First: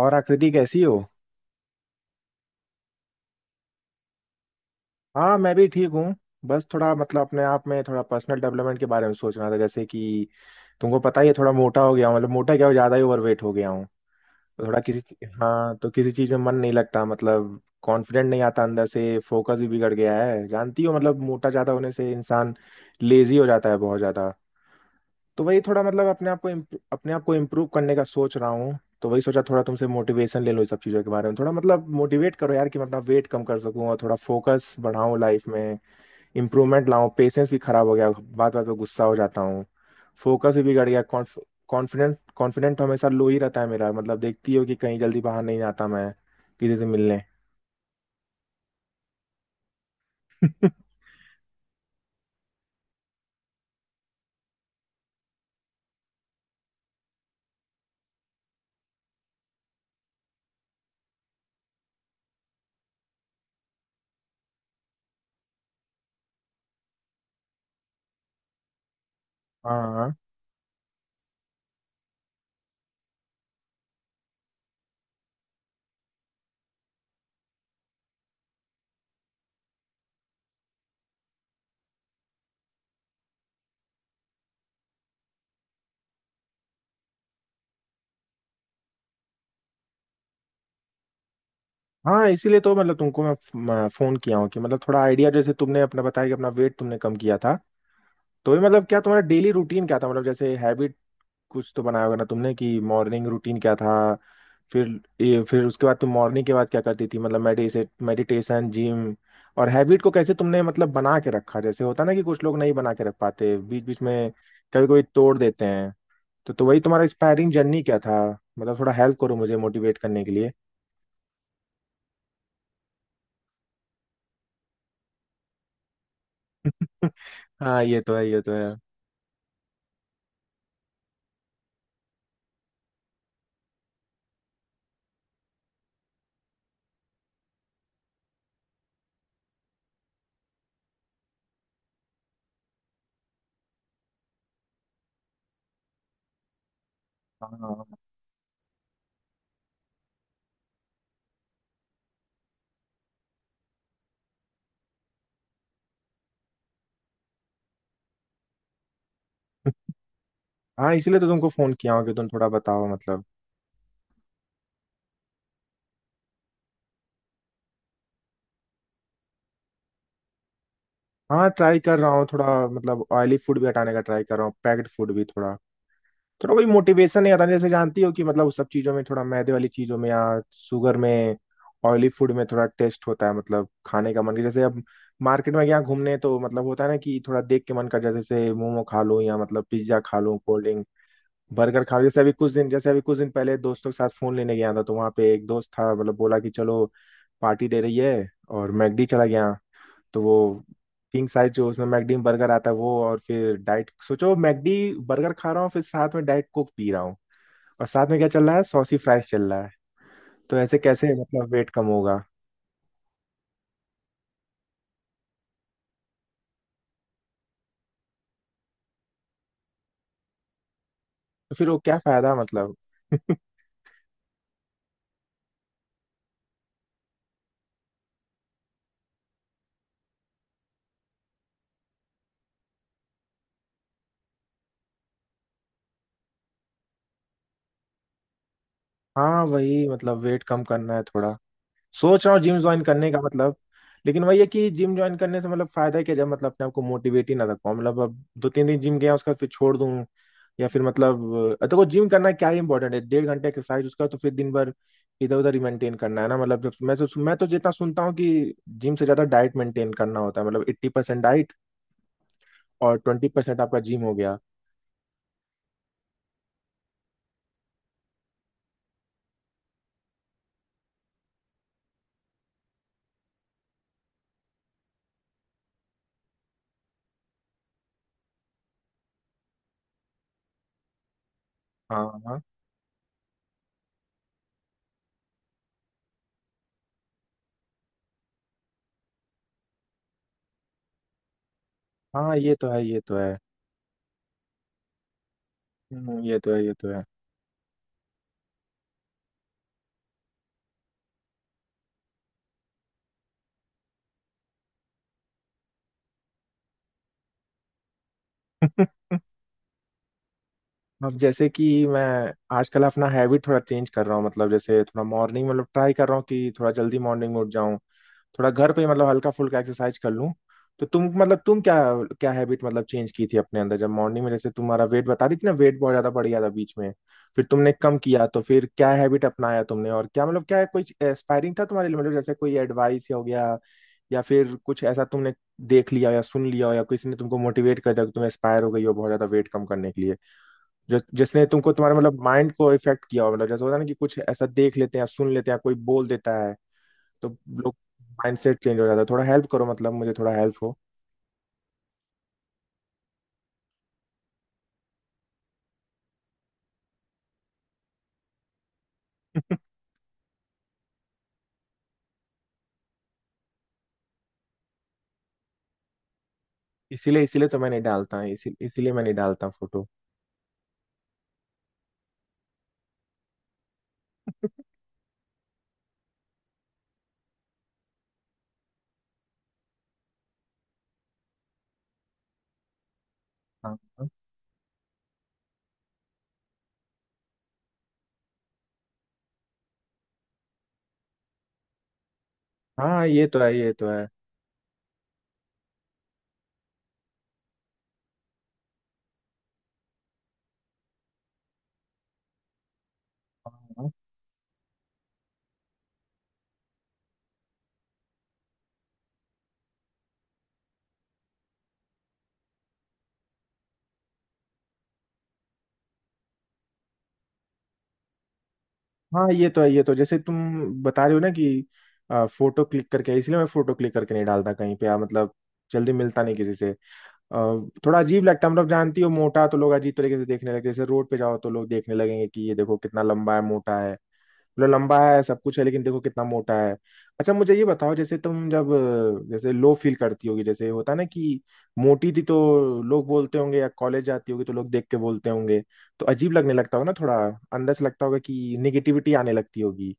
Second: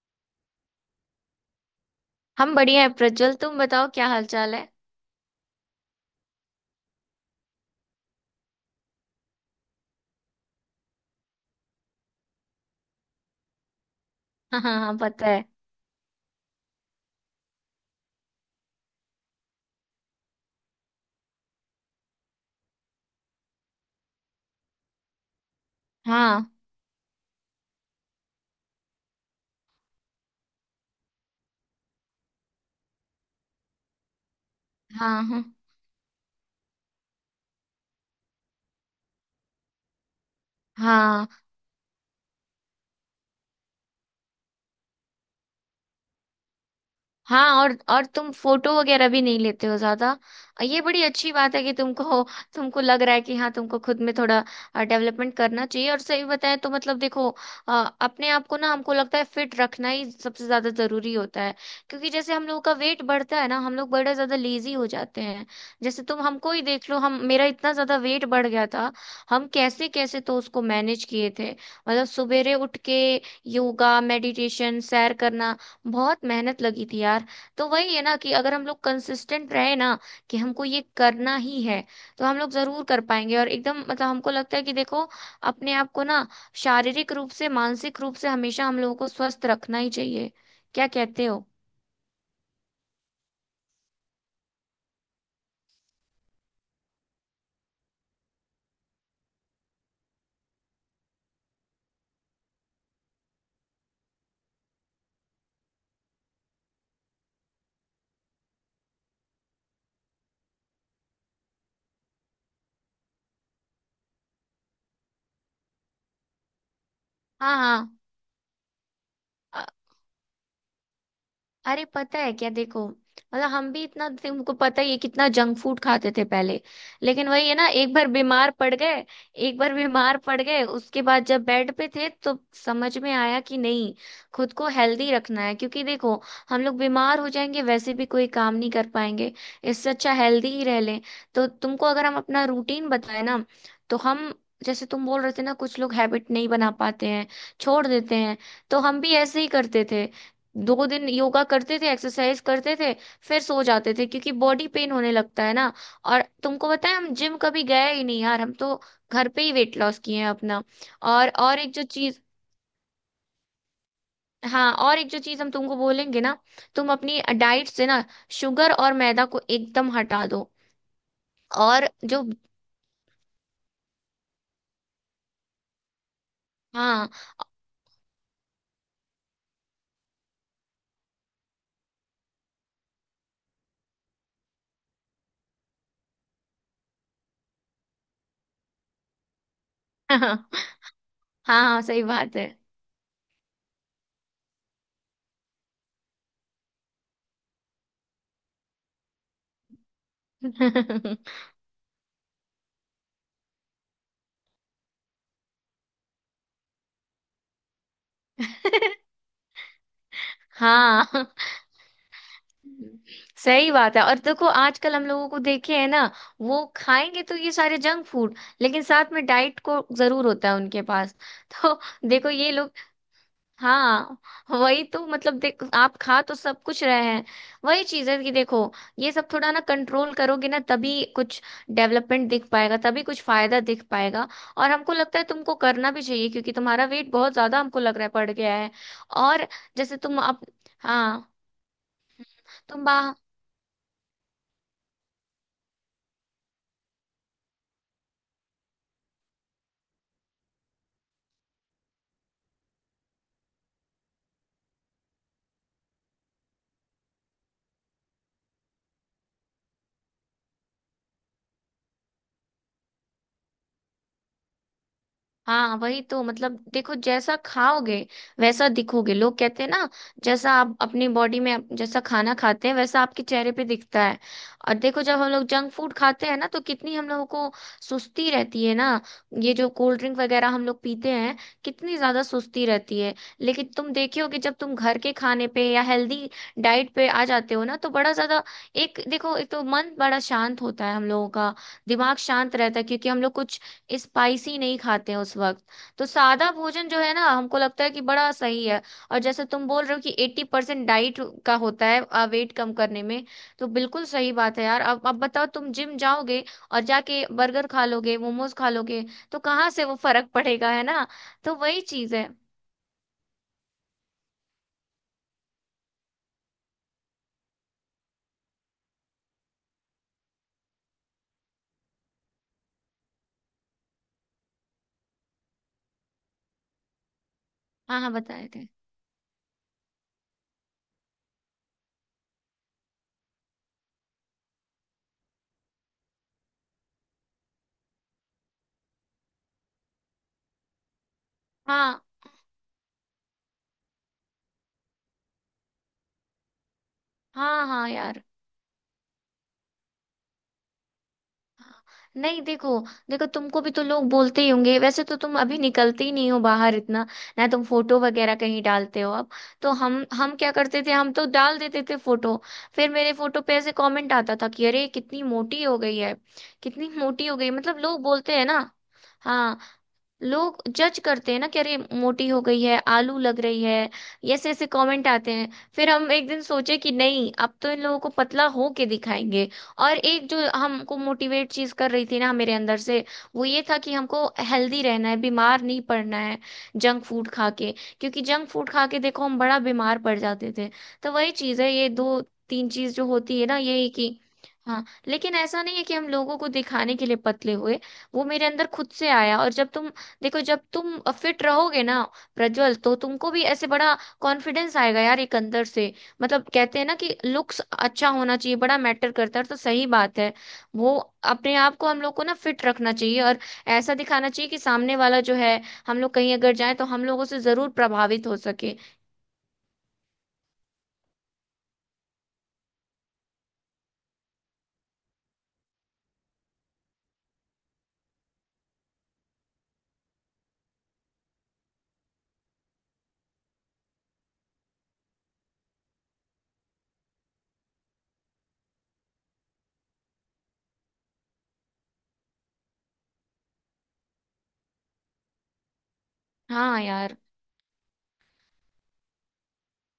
और आकृति कैसी हो? हम बढ़िया है प्रज्वल। तुम बताओ, क्या हाल चाल है? हाँ, मैं भी ठीक हूँ। बस थोड़ा मतलब अपने आप में थोड़ा पर्सनल डेवलपमेंट के बारे में सोच रहा था, जैसे कि तुमको पता ही है थोड़ा मोटा हो गया हूँ, मतलब मोटा क्या हो, ज़्यादा ही ओवरवेट हो गया हूँ। हाँ तो हाँ थोड़ा हाँ, पता है। हाँ, तो किसी चीज़ में मन नहीं लगता, मतलब कॉन्फिडेंट नहीं आता अंदर से। फोकस भी बिगड़ गया है, जानती हो, मतलब मोटा ज़्यादा होने से इंसान लेजी हो जाता है बहुत ज़्यादा। तो वही थोड़ा मतलब हाँ अपने आप को इम्प्रूव करने का सोच रहा हूँ। तो वही सोचा थोड़ा तुमसे मोटिवेशन ले लो इस सब चीज़ों के बारे में, थोड़ा मतलब मोटिवेट करो यार कि मैं अपना वेट कम कर सकूँ और थोड़ा फोकस बढ़ाऊँ हाँ हाँ। लाइफ में, इम्प्रूवमेंट लाऊँ। पेशेंस भी खराब हो गया, बात बात पे गुस्सा हो जाता हूँ, फोकस भी बिगड़ गया। हाँ। कॉन्फिडेंट कॉन्फिडेंट हमेशा लो ही रहता है मेरा, मतलब देखती हो कि कहीं जल्दी बाहर नहीं आता मैं किसी से मिलने। हाँ, और तुम फोटो वगैरह भी नहीं लेते हो ज्यादा। ये बड़ी अच्छी बात है कि तुमको तुमको लग रहा है कि हाँ, तुमको खुद में थोड़ा डेवलपमेंट करना चाहिए। और सही बताएं तो मतलब देखो, अ, अपने आप को ना हमको लगता है फिट रखना ही सबसे ज्यादा जरूरी होता है। क्योंकि जैसे हम लोगों का वेट बढ़ता है ना, हम लोग बड़ा ज्यादा लेजी हो जाते हैं। जैसे तुम हमको ही देख लो, हम मेरा इतना ज्यादा वेट बढ़ गया था। हम कैसे हाँ कैसे तो उसको मैनेज किए थे, मतलब सवेरे उठ के योगा, मेडिटेशन, सैर करना। बहुत मेहनत लगी थी यार। तो वही है ना कि अगर हम लोग कंसिस्टेंट रहे ना कि हमको ये करना ही है, तो हम लोग जरूर कर पाएंगे। और एकदम मतलब हमको लगता है कि देखो, अपने आप को ना शारीरिक रूप से, मानसिक रूप से हमेशा हम लोगों को स्वस्थ रखना ही चाहिए। क्या कहते हो? हाँ। इसीलिए तो मतलब तुमको मैं फोन किया हूँ कि मतलब थोड़ा आइडिया, जैसे तुमने अपना बताया कि अपना वेट तुमने कम किया था। तो ये मतलब क्या तुम्हारा डेली रूटीन क्या था, मतलब जैसे हैबिट कुछ तो बनाया होगा ना तुमने, कि मॉर्निंग रूटीन क्या था। फिर फिर उसके बाद तुम मॉर्निंग के बाद क्या करती थी, मतलब मेडिसे मेडिटेशन, जिम, और हैबिट को कैसे तुमने मतलब बना के रखा। जैसे होता ना कि कुछ लोग नहीं बना के रख पाते, बीच बीच में कभी कभी तोड़ देते हैं। तो वही तुम्हारा इंस्पायरिंग जर्नी हाँ क्या था, मतलब थोड़ा हेल्प करो मुझे हाँ। मोटिवेट करने के लिए। अरे पता है क्या, देखो, मतलब हम भी इतना, तुमको पता ही है, कितना जंक फूड खाते थे पहले। लेकिन वही है ना, हाँ, एक ये बार तो है ये बीमार तो पड़ है। गए। एक बार बीमार पड़ गए, उसके बाद जब बेड पे थे तो समझ में आया कि नहीं, खुद को हेल्दी रखना है। क्योंकि देखो, हम लोग बीमार हो जाएंगे वैसे भी कोई काम नहीं कर पाएंगे। इससे अच्छा हेल्दी ही रह लें। तो तुमको अगर हम अपना रूटीन बताए ना, तो हम जैसे तुम बोल रहे थे ना, कुछ लोग हैबिट नहीं बना पाते हैं, छोड़ हाँ देते हैं। तो हम भी ऐसे ही करते थे, दो दिन योगा करते थे, एक्सरसाइज करते थे, फिर सो जाते थे क्योंकि बॉडी पेन होने लगता है ना। और तुमको पता है हम जिम कभी गए ही नहीं यार, हम तो घर पे ही वेट लॉस किए हैं अपना। हाँ, इसीलिए तो और तुमको और फोन एक जो किया हूँ कि चीज, तुम थोड़ा बताओ मतलब। हाँ, और एक जो चीज हम तुमको बोलेंगे ना, तुम अपनी डाइट से ना शुगर और मैदा को एकदम हटा दो। हाँ, ट्राई और कर रहा जो हूँ थोड़ा, मतलब ऑयली फूड भी हटाने का ट्राई कर रहा हूँ, पैक्ड फूड भी थोड़ा। थोड़ा कोई हाँ मोटिवेशन नहीं आता, जैसे जानती हो कि मतलब उस सब चीज़ों में, थोड़ा मैदे वाली चीज़ों में या शुगर में, ऑयली फूड में थोड़ा टेस्ट होता है, मतलब खाने का मन। जैसे अब मार्केट में गया घूमने तो मतलब होता है ना कि थोड़ा देख के मन कर जाता है, जैसे मोमो खा लूँ, या मतलब पिज्ज़ा खा लूँ, हाँ। कोल्ड ड्रिंक, हाँ बर्गर खा सही लूँ। बात है। जैसे अभी कुछ दिन पहले दोस्तों के साथ फोन लेने गया था, तो वहाँ पे एक दोस्त था, मतलब बोला कि चलो पार्टी दे रही है, और मैकडी चला गया। तो वो किंग साइज जो उसमें मैकडी बर्गर आता है वो, और फिर डाइट सोचो, मैकडी बर्गर खा रहा हूँ, फिर साथ में डाइट कोक पी रहा हूँ, और साथ में क्या चल रहा है, सॉसी फ्राइज चल रहा है। तो ऐसे हाँ। कैसे मतलब वेट कम होगा? हम्म, सही बात है। और देखो आजकल हम लोगों को देखे है ना, वो खाएंगे तो ये सारे जंक फूड, लेकिन साथ में डाइट को जरूर होता है उनके पास। तो फिर वो तो क्या देखो फायदा ये लोग, मतलब। हाँ, वही तो मतलब देख, आप खा तो सब कुछ रहे हैं। वही चीज है कि देखो, ये सब थोड़ा ना कंट्रोल करोगे ना, तभी कुछ डेवलपमेंट दिख पाएगा, तभी कुछ फायदा दिख पाएगा। और हमको लगता है तुमको करना भी चाहिए क्योंकि तुम्हारा वेट बहुत ज्यादा हमको लग रहा है बढ़ गया है। हाँ, और वही जैसे मतलब तुम वेट अब, कम करना है हाँ, थोड़ा। सोच रहा हूँ जिम ज्वाइन तुम बा, करने का, मतलब लेकिन वही है कि जिम ज्वाइन करने से मतलब फायदा क्या जब मतलब अपने आप को मोटिवेट ही ना रख पाऊँ, मतलब अब 2-3 दिन जिम गया उसके बाद फिर छोड़ दूँ या फिर मतलब। देखो जिम करना क्या ही इंपॉर्टेंट है, डेढ़ घंटे एक्सरसाइज, उसका तो फिर दिन भर इधर उधर ही मेंटेन करना है ना। मतलब मैं तो जितना सुनता हूँ कि जिम से ज्यादा डाइट मेंटेन करना होता है, मतलब 80% डाइट और 20% आपका जिम हो गया। हाँ, वही तो मतलब देखो, जैसा खाओगे वैसा दिखोगे, लोग कहते हैं ना। जैसा आप अपनी बॉडी में जैसा खाना खाते हैं वैसा आपके चेहरे पे दिखता है। और देखो जब हम लोग जंक फूड खाते हैं ना, तो कितनी हम लोगों को सुस्ती रहती है ना। ये जो कोल्ड ड्रिंक वगैरह हम लोग पीते हैं, कितनी हाँ ज्यादा हाँ सुस्ती रहती है। लेकिन तुम देखे हो कि जब तुम घर के खाने पे या हेल्दी डाइट पे आ जाते हो ना, तो बड़ा ज्यादा, एक देखो, एक तो मन बड़ा शांत होता है हम लोगों का, दिमाग हाँ, ये शांत तो रहता है है, ये क्योंकि तो हम लोग है। कुछ स्पाइसी नहीं खाते हैं उस वक्त। तो ये सादा तो है ये तो भोजन जो है। है ना, हमको लगता है कि बड़ा सही है। और जैसे तुम बोल रहे हो कि एट्टी परसेंट डाइट का होता है वेट कम करने में, तो बिल्कुल सही बात है यार। अब बताओ, तुम जिम जाओगे और जाके बर्गर खा लोगे, मोमोज खा लोगे, तो कहाँ से वो फर्क पड़ेगा, है ना? अब जैसे तो कि वही चीज है। मैं आजकल अपना हैबिट थोड़ा चेंज कर रहा हूँ, मतलब जैसे थोड़ा मॉर्निंग, मतलब ट्राई कर रहा हूँ कि थोड़ा जल्दी मॉर्निंग में उठ जाऊँ, थोड़ा घर पे ही मतलब हल्का फुल्का एक्सरसाइज कर लूँ। तो तुम मतलब तुम क्या क्या हैबिट मतलब चेंज की थी अपने अंदर जब मॉर्निंग में, जैसे तुम्हारा वेट बता रही थी ना, वेट बहुत ज्यादा बढ़ गया था बीच में, फिर तुमने कम हाँ हाँ, किया तो बताए फिर थे। क्या हैबिट अपनाया तुमने, और क्या मतलब क्या कोई एस्पायरिंग था तुम्हारे लिए, मतलब जैसे कोई एडवाइस हो गया या फिर कुछ ऐसा तुमने देख लिया या सुन लिया हो, या किसी ने तुमको मोटिवेट कर दिया कि तुम एस्पायर हो गई हो बहुत ज्यादा वेट कम करने के लिए, जो जिसने तुमको तुम्हारे हाँ। मतलब माइंड को इफेक्ट किया हो। मतलब जैसे होता है ना कि कुछ ऐसा देख लेते हैं, सुन लेते हैं, कोई बोल देता है तो हाँ लोग हाँ यार। माइंडसेट चेंज हो जाता है। थोड़ा हेल्प करो मतलब, मुझे थोड़ा हेल्प हो। नहीं देखो देखो तुमको भी तो लोग बोलते ही होंगे। वैसे तो तुम अभी निकलते ही नहीं हो बाहर इतना, ना तुम फोटो वगैरह कहीं डालते हो अब। तो हम क्या करते थे, हम तो डाल देते थे फोटो। फिर मेरे फोटो पे ऐसे कमेंट आता था कि अरे कितनी मोटी हो गई है, कितनी इसीलिए मोटी हो गई इसीलिए है। तो मैं मतलब नहीं लोग डालता बोलते हैं इसी, ना। इसीलिए मैं नहीं डालता हाँ, फोटो। लोग जज करते हैं ना कि अरे मोटी हो गई है, आलू लग रही है। ये ऐसे ऐसे कमेंट आते हैं। फिर हम एक दिन सोचे कि नहीं, अब तो इन लोगों को पतला हो के दिखाएंगे। और एक जो हमको मोटिवेट चीज कर रही थी ना मेरे अंदर से, वो ये हाँ था कि हमको हेल्दी रहना है, बीमार नहीं पड़ना है जंक फूड खा के। क्योंकि जंक फूड खा के देखो हम बड़ा बीमार पड़ जाते थे। तो वही चीज है, ये दो तीन चीज हाँ, जो ये तो होती है है ना ये तो यही है। कि, हाँ, लेकिन ऐसा नहीं है कि हम लोगों को दिखाने के लिए पतले हुए। वो मेरे अंदर खुद से आया। और जब तुम, देखो, जब तुम फिट रहोगे ना प्रज्वल, तो तुमको भी ऐसे हाँ बड़ा कॉन्फिडेंस आएगा यार एक अंदर से। मतलब कहते हैं ना कि लुक्स अच्छा होना चाहिए, बड़ा मैटर करता है, तो सही बात है। वो, अपने आप को हम लोग को ना फिट रखना चाहिए और ऐसा दिखाना चाहिए कि सामने वाला जो है, हम लोग कहीं अगर जाए तो हम लोगों से जरूर प्रभावित हो सके। हाँ, ये तो है ये तो। जैसे तुम बता रहे हो ना कि, फोटो क्लिक करके इसलिए मैं फोटो क्लिक करके नहीं डालता कहीं पे। मतलब जल्दी मिलता नहीं किसी से। आ, थोड़ा अजीब लगता है, मतलब जानती हो मोटा तो लोग अजीब तरीके से देखने लगते हैं। जैसे रोड पे जाओ तो लोग देखने लगेंगे कि ये देखो कितना लंबा है, मोटा है, मतलब लंबा है सब कुछ है लेकिन देखो कितना मोटा है। अच्छा, मुझे ये बताओ, जैसे तुम जब जैसे लो फील करती होगी, जैसे होता है ना कि मोटी थी तो लोग बोलते होंगे, या कॉलेज जाती होगी तो लोग देख के बोलते होंगे तो अजीब लगने लगता हाँ होगा ना थोड़ा, यार। अंदर से लगता होगा कि निगेटिविटी आने लगती होगी।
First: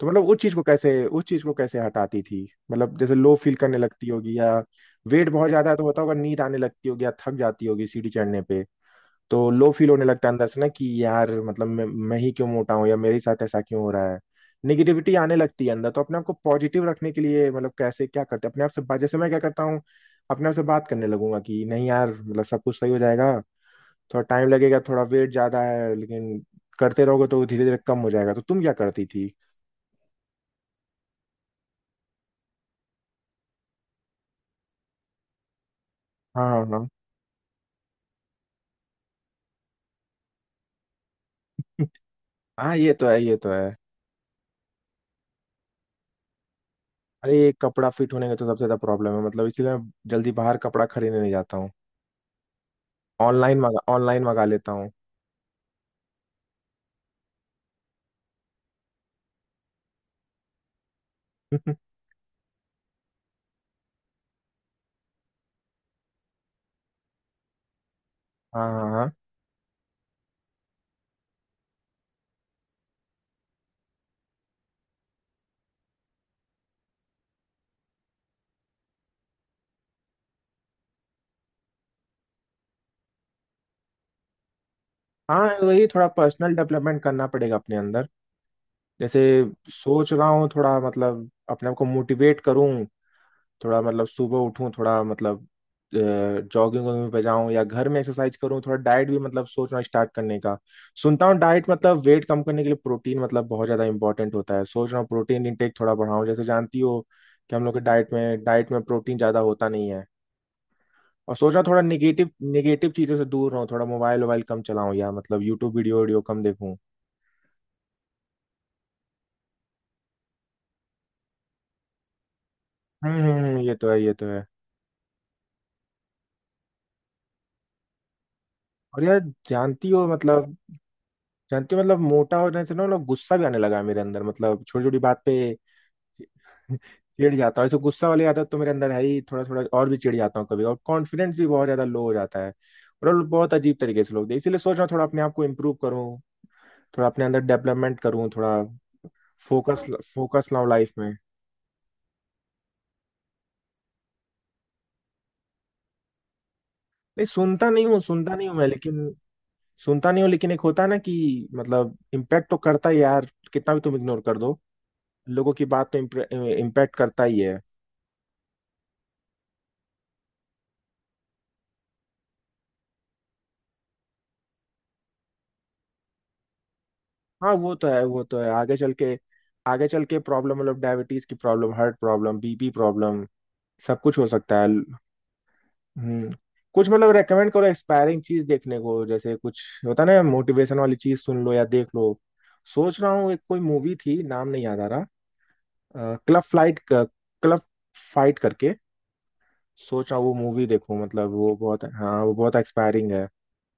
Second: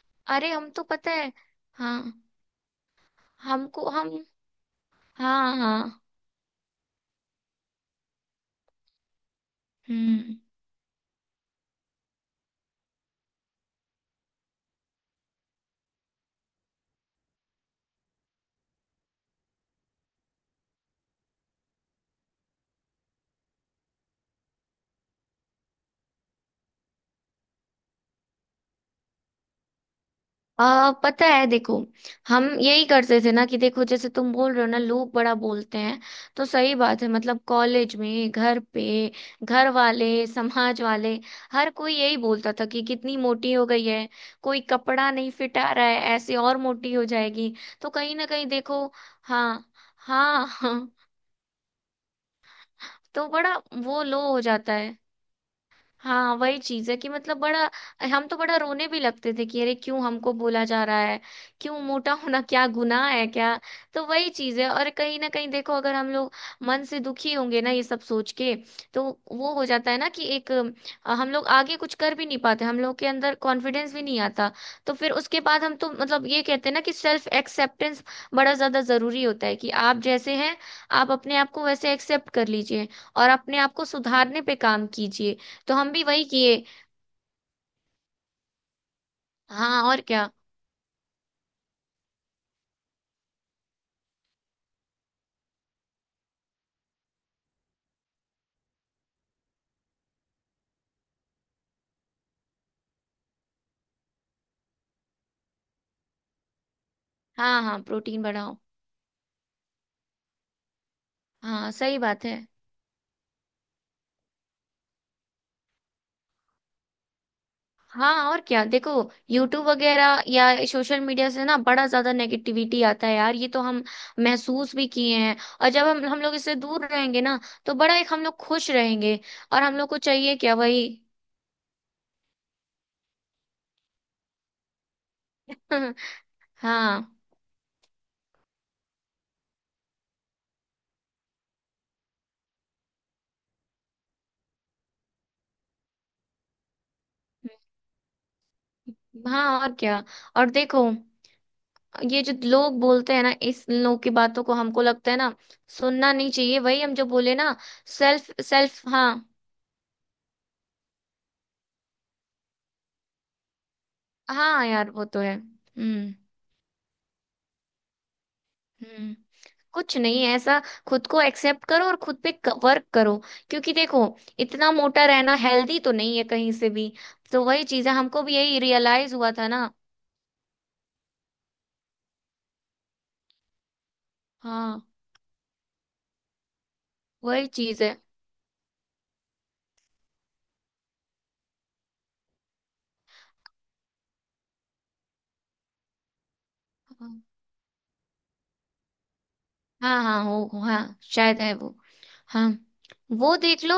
तो मतलब अरे हम तो पता उस है। चीज को कैसे हाँ। हटाती थी, मतलब जैसे लो फील करने हमको लगती हम, होगी, या वेट बहुत हाँ ज्यादा है तो हाँ। होता होगा, नींद आने लगती होगी या थक जाती होगी सीढ़ी चढ़ने पे। तो लो फील होने लगता है हम्म अंदर से ना कि यार मतलब मैं ही क्यों मोटा हूँ या मेरे साथ ऐसा क्यों हो रहा है, निगेटिविटी आने लगती है अंदर। तो अपने आप को पॉजिटिव रखने के लिए मतलब कैसे क्या करते हैं, अपने आप से बात? जैसे मैं क्या करता हूँ अपने आप से बात करने लगूंगा कि नहीं यार मतलब सब कुछ सही हो जाएगा, थोड़ा टाइम लगेगा, थोड़ा वेट ज्यादा है लेकिन करते रहोगे तो धीरे धीरे कम हो जाएगा। तो तुम क्या करती थी? पता है देखो, हम यही करते थे ना कि देखो, जैसे तुम बोल रहे हो ना, लोग बड़ा बोलते हैं। तो हाँ हाँ सही हाँ बात है, मतलब कॉलेज में, घर पे, घर वाले, समाज वाले, हर कोई यही बोलता था हाँ, कि ये तो कितनी है ये तो मोटी हो है। गई है, कोई कपड़ा नहीं फिट आ रहा है, ऐसे और मोटी हो अरे, ये जाएगी। कपड़ा तो फिट कहीं ना होने का तो कहीं सबसे ज्यादा देखो, प्रॉब्लम है, मतलब हाँ इसीलिए मैं जल्दी हाँ बाहर कपड़ा हाँ, खरीदने नहीं जाता हूँ, तो बड़ा वो लो ऑनलाइन हो मंगा लेता जाता हूँ। है। हाँ, वही चीज है कि मतलब बड़ा, हम तो बड़ा रोने भी लगते थे कि अरे क्यों हमको बोला जा रहा है, क्यों, मोटा होना क्या गुनाह है क्या? तो वही चीज है। और कहीं ना कहीं देखो, अगर हम लोग मन से दुखी होंगे ना ये सब सोच के, हाँ तो हाँ वो हो जाता है ना कि एक, हम लोग आगे कुछ कर भी नहीं पाते, हम लोग के अंदर कॉन्फिडेंस भी नहीं आता। तो फिर उसके बाद हम तो मतलब ये कहते हैं ना कि सेल्फ एक्सेप्टेंस बड़ा ज्यादा जरूरी होता है, कि आप जैसे हैं आप अपने आप को वैसे एक्सेप्ट कर लीजिए और अपने आप को सुधारने पे काम कीजिए। हाँ, तो वही हम भी थोड़ा वही पर्सनल किए। डेवलपमेंट करना पड़ेगा अपने अंदर, जैसे हाँ और सोच रहा क्या। हूँ थोड़ा मतलब अपने आप को मोटिवेट करूँ, थोड़ा मतलब सुबह उठूँ, थोड़ा मतलब जॉगिंग वॉगिंग पे जाऊँ या घर में एक्सरसाइज करूँ, थोड़ा डाइट भी मतलब सोचना स्टार्ट करने का। सुनता हूँ डाइट मतलब वेट कम करने के लिए प्रोटीन मतलब बहुत ज़्यादा इंपॉर्टेंट होता है, सोच रहा हूँ प्रोटीन इंटेक थोड़ा बढ़ाऊँ, जैसे जानती हो कि हाँ हम लोग के हाँ, डाइट प्रोटीन में बढ़ाओ। डाइट में प्रोटीन ज़्यादा होता नहीं है। और सोच रहा हूँ हाँ थोड़ा सही बात निगेटिव है। निगेटिव चीज़ों से दूर रहूँ, थोड़ा मोबाइल वोबाइल कम चलाऊँ, या मतलब यूट्यूब वीडियो वीडियो कम देखूँ। हाँ और क्या देखो, यूट्यूब वगैरह या सोशल मीडिया से ना बड़ा ज्यादा नेगेटिविटी आता है यार, ये तो ये हम तो है ये तो है। महसूस भी किए हैं। और जब हम लोग इससे दूर रहेंगे ना, तो बड़ा एक हम लोग खुश और रहेंगे। यार, और हम जानती लोग को हो चाहिए क्या, मतलब, वही। मोटा होने से ना मतलब गुस्सा भी आने लगा है मेरे अंदर, मतलब छोटी छोटी बात पे। हाँ। चिढ़ जाता हूँ ऐसे। गुस्सा वाली आदत तो मेरे अंदर है ही थोड़ा थोड़ा, और भी चिढ़ जाता हूँ कभी, और कॉन्फिडेंस भी बहुत ज्यादा लो हो जाता है, और बहुत अजीब तरीके से इसीलिए सोच रहा हूँ थोड़ा अपने आप को इम्प्रूव करूँ, थोड़ा अपने अंदर डेवलपमेंट करूँ, थोड़ा हाँ और फोकस क्या। फोकस और लाऊं देखो लाइफ में। ये जो लोग बोलते हैं ना, इस लोग की बातों को हमको लगता है ना सुनना नहीं चाहिए, वही हम जो नहीं, बोले ना, सुनता नहीं हूँ, सेल्फ सुनता नहीं हूँ मैं, सेल्फ हाँ। लेकिन सुनता नहीं हूँ लेकिन एक होता है ना कि मतलब इम्पैक्ट तो करता है यार, कितना भी तुम इग्नोर कर दो, हाँ यार वो तो है। लोगों की बात तो हम्म। इम्पैक्ट करता ही है। हम्म, कुछ नहीं ऐसा, खुद को एक्सेप्ट करो और खुद पे वर्क करो। क्योंकि देखो इतना मोटा रहना हेल्दी तो नहीं है कहीं से भी। तो हाँ वही वो तो चीज है, है वो हमको भी तो है। यही रियलाइज हुआ था ना। आगे चल के प्रॉब्लम, मतलब डायबिटीज की problem, heart problem, BP problem, सब कुछ हो सकता है। हाँ, हम्म। कुछ मतलब वही रेकमेंड करो चीज एक्सपायरिंग चीज देखने को, जैसे कुछ होता ना मोटिवेशन वाली चीज, सुन लो या देख लो। सोच रहा हूँ एक कोई मूवी थी, नाम नहीं याद आ रहा, क्लब फ्लाइट है। क्लब, फाइट करके। हाँ सोच रहा हाँ हूँ वो हो मूवी हाँ, देखूं, मतलब शायद है वो वो। बहुत, हाँ वो हाँ, बहुत एक्सपायरिंग है। वो देख लो।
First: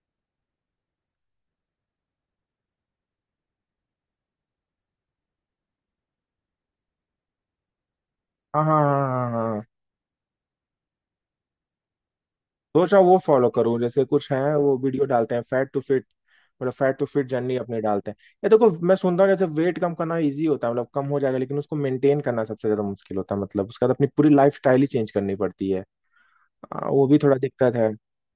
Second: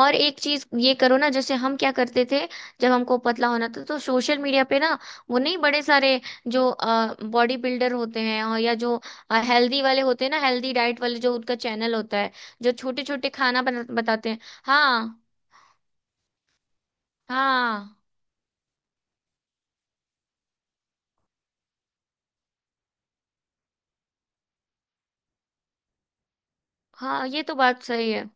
और एक चीज ये करो ना, जैसे हम क्या करते थे, जब हमको पतला होना था तो सोशल मीडिया पे ना वो नहीं, बड़े सारे जो बॉडी बिल्डर होते हैं, और हाँ या हाँ जो हाँ हाँ हाँ। हेल्दी वाले होते हैं ना, हेल्दी डाइट वाले, जो उनका चैनल होता है, जो सोच रहा छोटे हूँ वो छोटे फॉलो खाना करूँ, बना जैसे कुछ बताते हैं। है वो वीडियो हाँ। डालते हैं, फैट टू फिट जर्नी अपनी हाँ डालते हैं। ये देखो, मैं सुनता हूँ जैसे वेट कम करना इजी होता है, मतलब कम हो जाएगा लेकिन उसको मेंटेन करना सबसे ज्यादा मुश्किल होता है, मतलब उसका तो अपनी पूरी लाइफ स्टाइल ही चेंज करनी पड़ती है। वो भी हाँ, थोड़ा ये तो दिक्कत बात है। सही है।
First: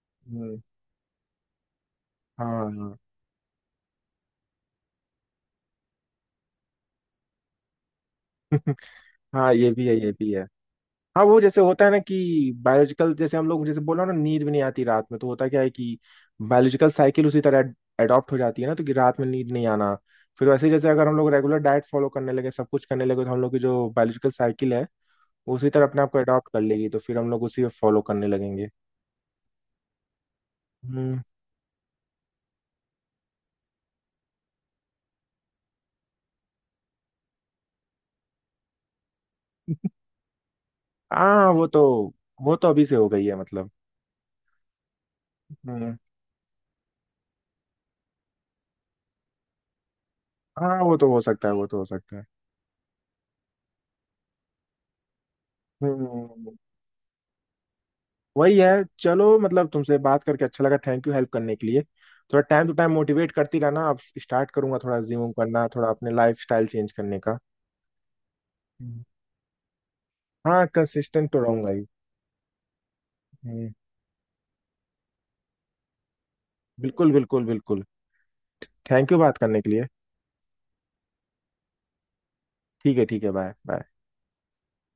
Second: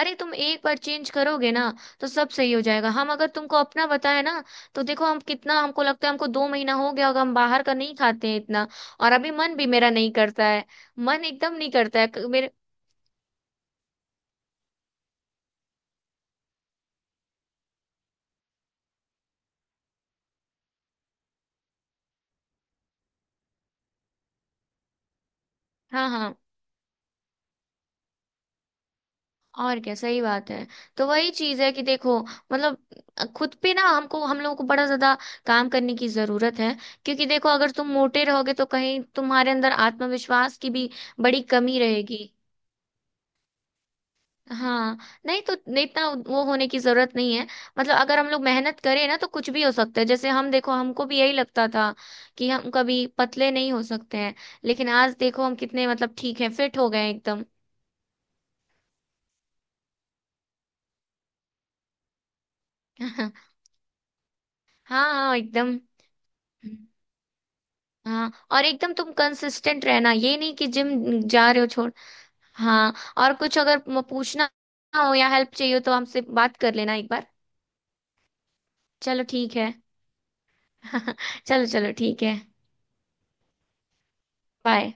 अरे तुम हम्म, एक बार चेंज करोगे ना, तो सब हाँ सही हो जाएगा। हम हाँ। अगर तुमको अपना बताए ना, तो देखो हम कितना, हमको लगता है हमको दो महीना हो गया होगा, हम बाहर का नहीं खाते हैं इतना। और अभी हाँ, मन भी ये भी मेरा है ये नहीं भी है। करता है, हाँ, मन वो एकदम जैसे नहीं होता है ना करता है मेरे। कि बायोलॉजिकल, जैसे हम लोग जैसे बोला ना नींद भी नहीं आती रात में, तो होता क्या है कि बायोलॉजिकल साइकिल उसी तरह एडॉप्ट हो जाती है ना, तो कि रात में नींद नहीं आना, फिर वैसे ही जैसे अगर हम लोग रेगुलर डाइट फॉलो करने लगे, सब कुछ करने लगे, तो हम लोग की जो बायोलॉजिकल साइकिल है वो उसी तरह अपने हाँ आप को हाँ एडॉप्ट कर लेगी, तो फिर हम लोग उसी में फॉलो करने लगेंगे। और क्या, सही बात है। तो हम्म। वही चीज है कि देखो मतलब खुद पे ना हमको, हम लोगों को बड़ा ज्यादा काम करने की जरूरत है। क्योंकि देखो अगर तुम मोटे रहोगे तो कहीं तुम्हारे अंदर आत्मविश्वास की भी बड़ी हाँ, कमी रहेगी। वो तो अभी से हो गई है मतलब। हाँ, नहीं तो नहीं, हम्म। इतना वो होने की जरूरत नहीं है। मतलब अगर हम लोग मेहनत करें ना, तो कुछ भी हो सकता है। जैसे हम देखो, हाँ, वो हमको तो भी हो यही सकता है वो लगता तो हो था सकता है। कि हम कभी पतले नहीं हो सकते हैं, लेकिन आज देखो हम कितने मतलब ठीक है, हम्म, फिट हो गए हैं एकदम। वही है। चलो, मतलब तुमसे बात करके अच्छा लगा, थैंक यू हेल्प करने के लिए। थोड़ा टाइम टू टाइम मोटिवेट करती रहना, अब स्टार्ट करूंगा थोड़ा हाँ जिम हाँ करना, एकदम। थोड़ा अपने लाइफ स्टाइल चेंज करने का। हाँ, और एकदम हम्म, तुम कंसिस्टेंट रहना, ये नहीं हाँ कि जिम कंसिस्टेंट तो जा रहे हो रहूंगा ही। छोड़। हाँ, और कुछ हम्म। अगर पूछना हो या हेल्प चाहिए हो, तो हमसे बात कर लेना एक बिल्कुल बार। बिल्कुल बिल्कुल, थैंक यू चलो बात ठीक करने के है। लिए। चलो चलो ठीक है। ठीक है ठीक है, बाय बाय। बाय।